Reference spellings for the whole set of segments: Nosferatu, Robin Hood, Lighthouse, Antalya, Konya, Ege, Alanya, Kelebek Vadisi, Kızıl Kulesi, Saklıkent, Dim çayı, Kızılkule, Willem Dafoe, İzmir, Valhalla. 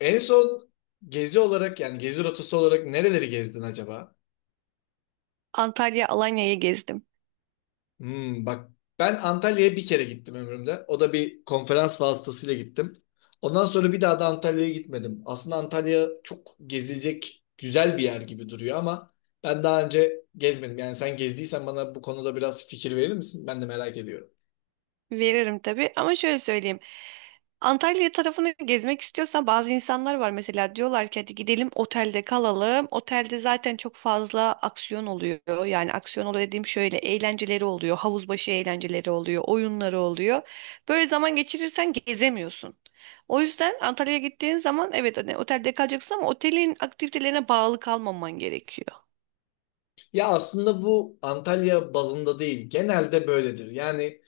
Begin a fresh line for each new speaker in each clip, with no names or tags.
En son gezi olarak yani gezi rotası olarak nereleri gezdin acaba?
Antalya, Alanya'yı gezdim.
Hmm, bak ben Antalya'ya bir kere gittim ömrümde. O da bir konferans vasıtasıyla gittim. Ondan sonra bir daha da Antalya'ya gitmedim. Aslında Antalya çok gezilecek güzel bir yer gibi duruyor ama ben daha önce gezmedim. Yani sen gezdiysen bana bu konuda biraz fikir verir misin? Ben de merak ediyorum.
Veririm tabii ama şöyle söyleyeyim. Antalya tarafını gezmek istiyorsan bazı insanlar var mesela diyorlar ki hadi gidelim otelde kalalım. Otelde zaten çok fazla aksiyon oluyor. Yani aksiyon oluyor dediğim şöyle eğlenceleri oluyor. Havuz başı eğlenceleri oluyor. Oyunları oluyor. Böyle zaman geçirirsen gezemiyorsun. O yüzden Antalya'ya gittiğin zaman evet hani otelde kalacaksın ama otelin aktivitelerine bağlı kalmaman gerekiyor.
Ya aslında bu Antalya bazında değil. Genelde böyledir. Yani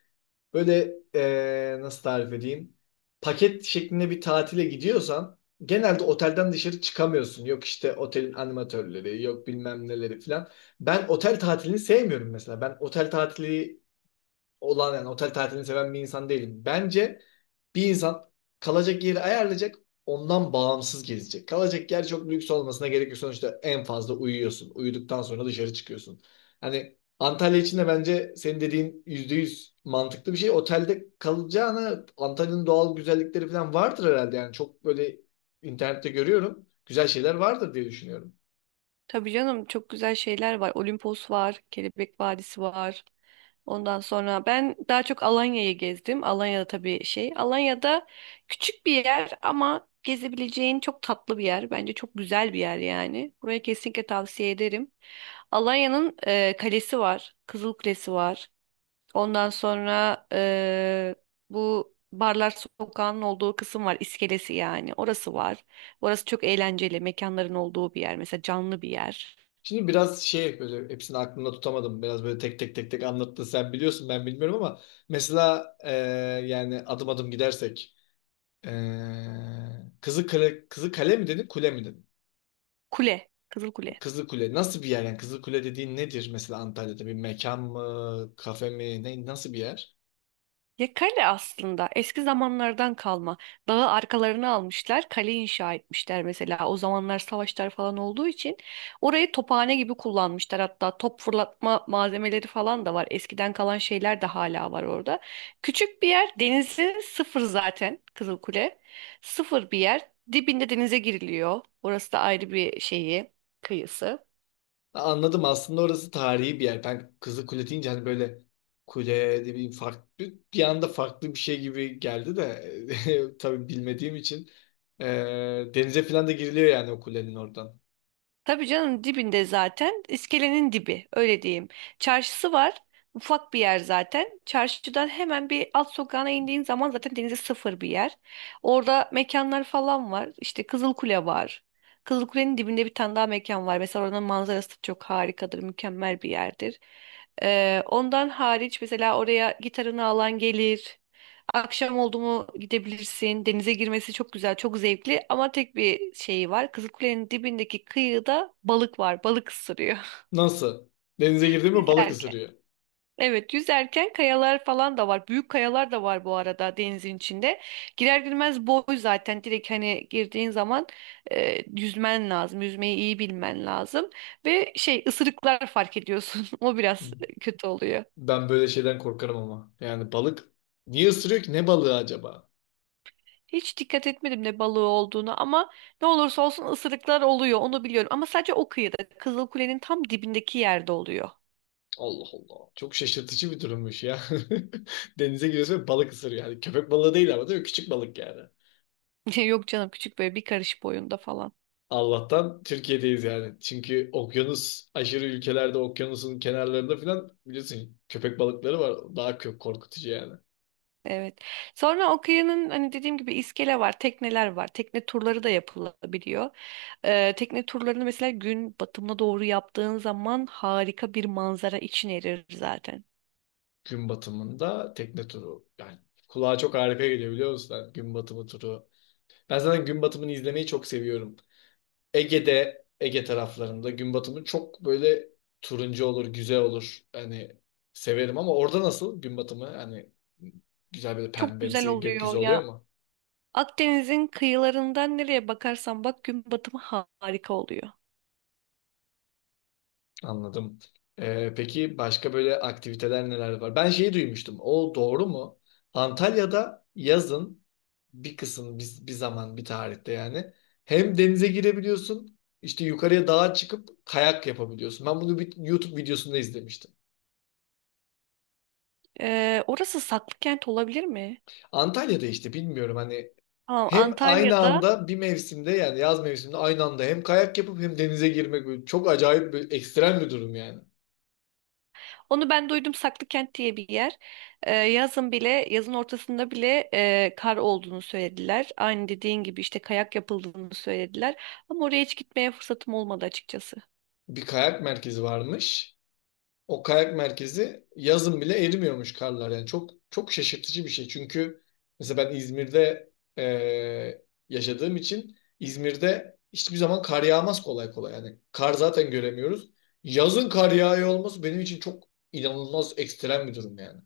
böyle nasıl tarif edeyim? Paket şeklinde bir tatile gidiyorsan genelde otelden dışarı çıkamıyorsun. Yok işte otelin animatörleri, yok bilmem neleri falan. Ben otel tatilini sevmiyorum mesela. Ben otel tatili olan yani otel tatilini seven bir insan değilim. Bence bir insan kalacak yeri ayarlayacak, ondan bağımsız gezecek. Kalacak yer çok lüks olmasına gerek yok. Sonuçta en fazla uyuyorsun. Uyuduktan sonra dışarı çıkıyorsun. Hani Antalya için de bence senin dediğin %100 mantıklı bir şey. Otelde kalacağına Antalya'nın doğal güzellikleri falan vardır herhalde. Yani çok böyle internette görüyorum. Güzel şeyler vardır diye düşünüyorum.
Tabii canım çok güzel şeyler var. Olimpos var, Kelebek Vadisi var. Ondan sonra ben daha çok Alanya'yı gezdim. Alanya'da tabii şey. Alanya'da küçük bir yer ama gezebileceğin çok tatlı bir yer. Bence çok güzel bir yer yani. Buraya kesinlikle tavsiye ederim. Alanya'nın kalesi var. Kızıl Kulesi var. Ondan sonra bu Barlar Sokağı'nın olduğu kısım var. İskelesi yani. Orası var. Orası çok eğlenceli. Mekanların olduğu bir yer. Mesela canlı bir yer.
Şimdi biraz şey böyle hepsini aklımda tutamadım. Biraz böyle tek tek tek tek anlattın. Sen biliyorsun ben bilmiyorum ama mesela, yani adım adım gidersek, e, Kızı Kale, Kızı Kale mi dedin, kule mi dedin?
Kule. Kızıl Kule.
Kızı Kule nasıl bir yer, yani Kızı Kule dediğin nedir mesela, Antalya'da bir mekan mı, kafe mi, ne, nasıl bir yer?
Ya kale aslında eski zamanlardan kalma. Dağı arkalarına almışlar, kale inşa etmişler mesela. O zamanlar savaşlar falan olduğu için orayı tophane gibi kullanmışlar. Hatta top fırlatma malzemeleri falan da var. Eskiden kalan şeyler de hala var orada. Küçük bir yer, denizi sıfır zaten Kızılkule. Sıfır bir yer. Dibinde denize giriliyor. Orası da ayrı bir şeyi, kıyısı.
Anladım, aslında orası tarihi bir yer. Ben Kızılkule deyince hani böyle kule de bir farklı, bir anda farklı bir şey gibi geldi de tabii bilmediğim için. Ee, Denize falan da giriliyor yani, o kulenin oradan.
Tabii canım dibinde zaten. İskelenin dibi öyle diyeyim. Çarşısı var. Ufak bir yer zaten. Çarşıdan hemen bir alt sokağına indiğin zaman zaten denize sıfır bir yer. Orada mekanlar falan var. İşte Kızılkule var. Kızılkule'nin dibinde bir tane daha mekan var. Mesela oranın manzarası çok harikadır, mükemmel bir yerdir. Ondan hariç mesela oraya gitarını alan gelir. Akşam oldu mu gidebilirsin. Denize girmesi çok güzel, çok zevkli ama tek bir şeyi var. Kızılkule'nin dibindeki kıyıda balık var. Balık ısırıyor.
Nasıl? Denize girdi mi balık
Yüzerken.
ısırıyor.
Evet, yüzerken kayalar falan da var. Büyük kayalar da var bu arada denizin içinde. Girer girmez boy zaten. Direkt hani girdiğin zaman yüzmen lazım. Yüzmeyi iyi bilmen lazım. Ve ısırıklar fark ediyorsun. O biraz kötü oluyor.
Ben böyle şeyden korkarım ama. Yani balık niye ısırıyor ki? Ne balığı acaba?
Hiç dikkat etmedim ne balığı olduğunu ama ne olursa olsun ısırıklar oluyor onu biliyorum. Ama sadece o kıyıda Kızılkule'nin tam dibindeki yerde oluyor.
Allah Allah. Çok şaşırtıcı bir durummuş ya. Denize giriyorsun ve balık ısırıyor. Yani köpek balığı değil ama, değil mi? Küçük balık yani.
Yok canım küçük böyle bir karış boyunda falan.
Allah'tan Türkiye'deyiz yani. Çünkü okyanus aşırı ülkelerde okyanusun kenarlarında falan biliyorsun köpek balıkları var. Daha çok korkutucu yani.
Evet. Sonra o kıyının hani dediğim gibi iskele var, tekneler var. Tekne turları da yapılabiliyor. Tekne turlarını mesela gün batımına doğru yaptığın zaman harika bir manzara için erir zaten.
Gün batımında tekne turu. Yani kulağa çok harika geliyor biliyor musun? Yani gün batımı turu. Ben zaten gün batımını izlemeyi çok seviyorum. Ege'de, Ege taraflarında gün batımı çok böyle turuncu olur, güzel olur. Hani severim ama orada nasıl gün batımı? Hani güzel böyle
Çok güzel
pembemsi gökyüzü
oluyor.
oluyor mu?
Akdeniz'in kıyılarından nereye bakarsan bak gün batımı harika oluyor.
Anladım. Peki başka böyle aktiviteler neler var? Ben şeyi duymuştum. O doğru mu? Antalya'da yazın bir kısım, bir zaman, bir tarihte yani hem denize girebiliyorsun, işte yukarıya dağa çıkıp kayak yapabiliyorsun. Ben bunu bir YouTube videosunda izlemiştim.
Orası Saklıkent olabilir mi?
Antalya'da işte bilmiyorum hani
Tamam,
hem aynı
Antalya'da.
anda bir mevsimde, yani yaz mevsiminde aynı anda hem kayak yapıp hem denize girmek, böyle çok acayip bir ekstrem bir durum yani.
Onu ben duydum Saklıkent diye bir yer. Yazın bile, yazın ortasında bile kar olduğunu söylediler. Aynı dediğin gibi işte kayak yapıldığını söylediler. Ama oraya hiç gitmeye fırsatım olmadı açıkçası.
Bir kayak merkezi varmış. O kayak merkezi yazın bile erimiyormuş karlar. Yani çok çok şaşırtıcı bir şey. Çünkü mesela ben İzmir'de yaşadığım için İzmir'de hiçbir zaman kar yağmaz kolay kolay. Yani kar zaten göremiyoruz. Yazın kar yağıyor olması benim için çok inanılmaz, ekstrem bir durum yani.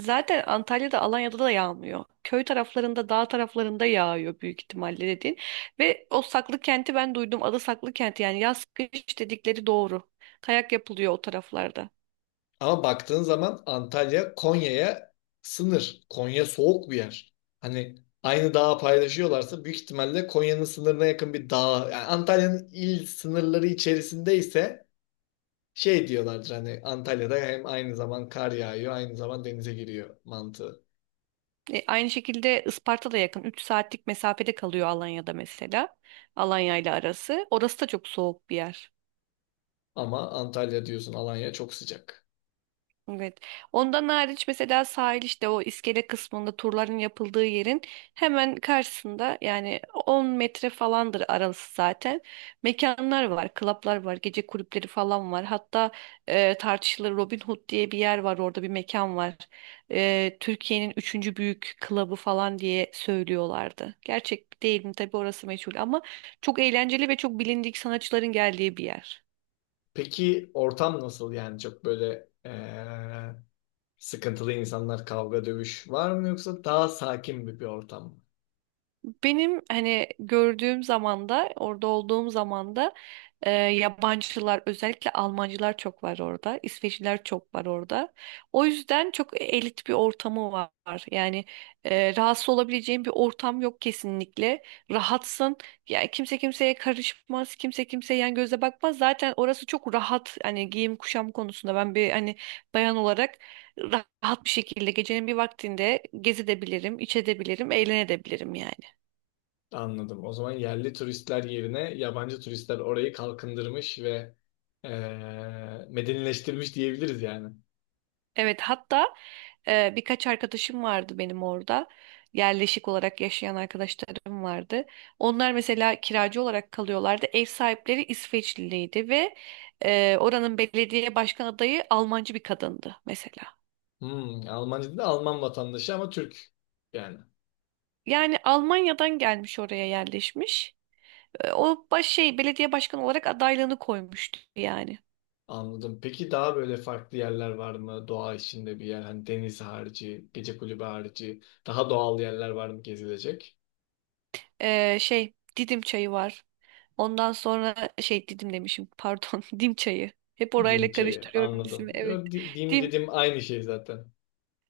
Zaten Antalya'da, Alanya'da da yağmıyor. Köy taraflarında, dağ taraflarında yağıyor büyük ihtimalle dediğin. Ve o Saklıkent'i ben duydum. Adı Saklıkent yani yaz kış dedikleri doğru. Kayak yapılıyor o taraflarda.
Ama baktığın zaman Antalya Konya'ya sınır. Konya soğuk bir yer. Hani aynı dağı paylaşıyorlarsa büyük ihtimalle Konya'nın sınırına yakın bir dağ. Yani Antalya'nın il sınırları içerisindeyse şey diyorlardır hani, Antalya'da hem aynı zaman kar yağıyor, aynı zaman denize giriyor mantığı.
Aynı şekilde Isparta da yakın. 3 saatlik mesafede kalıyor Alanya'da mesela. Alanya ile arası. Orası da çok soğuk bir yer.
Ama Antalya diyorsun, Alanya çok sıcak.
Evet. Ondan hariç mesela sahil işte o iskele kısmında turların yapıldığı yerin hemen karşısında yani 10 metre falandır arası zaten. Mekanlar var, klaplar var, gece kulüpleri falan var. Hatta tartışılır Robin Hood diye bir yer var orada bir mekan var. Türkiye'nin üçüncü büyük klabı falan diye söylüyorlardı. Gerçek değil mi? Tabii orası meçhul ama çok eğlenceli ve çok bilindik sanatçıların geldiği bir yer.
Peki ortam nasıl, yani çok böyle sıkıntılı insanlar, kavga dövüş var mı, yoksa daha sakin bir ortam mı?
Benim hani gördüğüm zamanda, orada olduğum zamanda yabancılar, özellikle Almancılar çok var orada, İsveçliler çok var orada. O yüzden çok elit bir ortamı var. Yani rahatsız olabileceğin bir ortam yok kesinlikle. Rahatsın. Yani kimse kimseye karışmaz, kimse kimseye yan göze bakmaz. Zaten orası çok rahat. Hani giyim kuşam konusunda ben bir hani bayan olarak rahat bir şekilde gecenin bir vaktinde gezebilirim, içebilirim, eğlenebilirim yani.
Anladım. O zaman yerli turistler yerine yabancı turistler orayı kalkındırmış ve medenileştirmiş diyebiliriz yani.
Evet hatta birkaç arkadaşım vardı benim orada. Yerleşik olarak yaşayan arkadaşlarım vardı. Onlar mesela kiracı olarak kalıyorlardı. Ev sahipleri İsveçliydi ve oranın belediye başkan adayı Almancı bir kadındı mesela.
Hmm, Almancı da Alman vatandaşı ama Türk yani.
Yani Almanya'dan gelmiş oraya yerleşmiş. E, o baş şey belediye başkanı olarak adaylığını koymuştu yani.
Anladım. Peki daha böyle farklı yerler var mı? Doğa içinde bir yer, hani deniz harici, gece kulübü harici, daha doğal yerler var mı gezilecek?
Didim çayı var. Ondan sonra Didim demişim pardon Dim çayı. Hep
Dim
orayla
çayı,
karıştırıyorum
anladım.
ismi evet.
Yo, Dim
Dim
dedim, aynı şey zaten.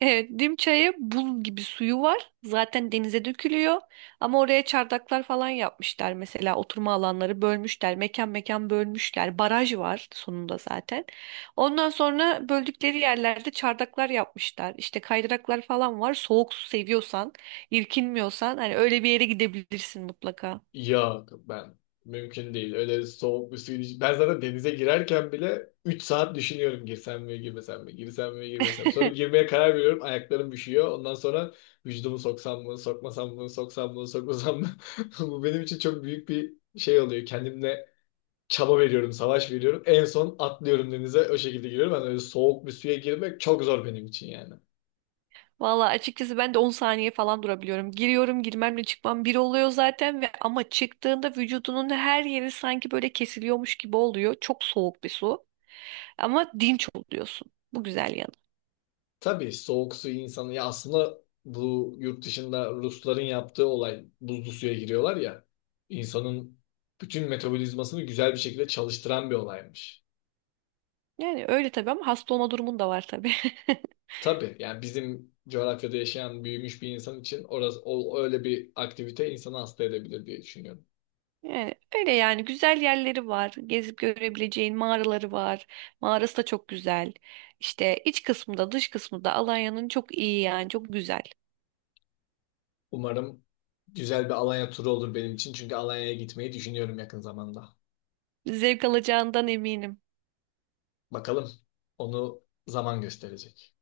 evet Dim çayı buz gibi suyu var. Zaten denize dökülüyor. Ama oraya çardaklar falan yapmışlar mesela oturma alanları bölmüşler. Mekan mekan bölmüşler. Baraj var sonunda zaten. Ondan sonra böldükleri yerlerde çardaklar yapmışlar. İşte kaydıraklar falan var. Soğuk su seviyorsan, irkinmiyorsan hani öyle bir yere gidebilirsin mutlaka.
Yok ben mümkün değil. Öyle soğuk bir suyun iç- Ben zaten denize girerken bile 3 saat düşünüyorum, girsem mi girmesem mi, girsem mi girmesem mi? Sonra girmeye karar veriyorum, ayaklarım üşüyor. Ondan sonra vücudumu soksam mı sokmasam mı, soksam mı sokmasam mı. Bu benim için çok büyük bir şey oluyor. Kendimle çaba veriyorum, savaş veriyorum. En son atlıyorum denize, o şekilde giriyorum. Ben öyle soğuk bir suya girmek çok zor benim için yani.
Valla açıkçası ben de 10 saniye falan durabiliyorum. Giriyorum, girmemle çıkmam bir oluyor zaten ve ama çıktığında vücudunun her yeri sanki böyle kesiliyormuş gibi oluyor. Çok soğuk bir su. Ama dinç oluyorsun. Bu güzel yanı.
Tabii soğuk suyu insanı, ya aslında bu yurt dışında Rusların yaptığı olay, buzlu suya giriyorlar ya, insanın bütün metabolizmasını güzel bir şekilde çalıştıran bir olaymış.
Yani öyle tabii ama hasta olma durumun da var tabii.
Tabii yani bizim coğrafyada yaşayan, büyümüş bir insan için orası, öyle bir aktivite insanı hasta edebilir diye düşünüyorum.
Yani öyle yani güzel yerleri var. Gezip görebileceğin mağaraları var. Mağarası da çok güzel. İşte iç kısmı da dış kısmı da Alanya'nın çok iyi yani çok güzel.
Umarım güzel bir Alanya turu olur benim için, çünkü Alanya'ya gitmeyi düşünüyorum yakın zamanda.
Zevk alacağından eminim.
Bakalım, onu zaman gösterecek.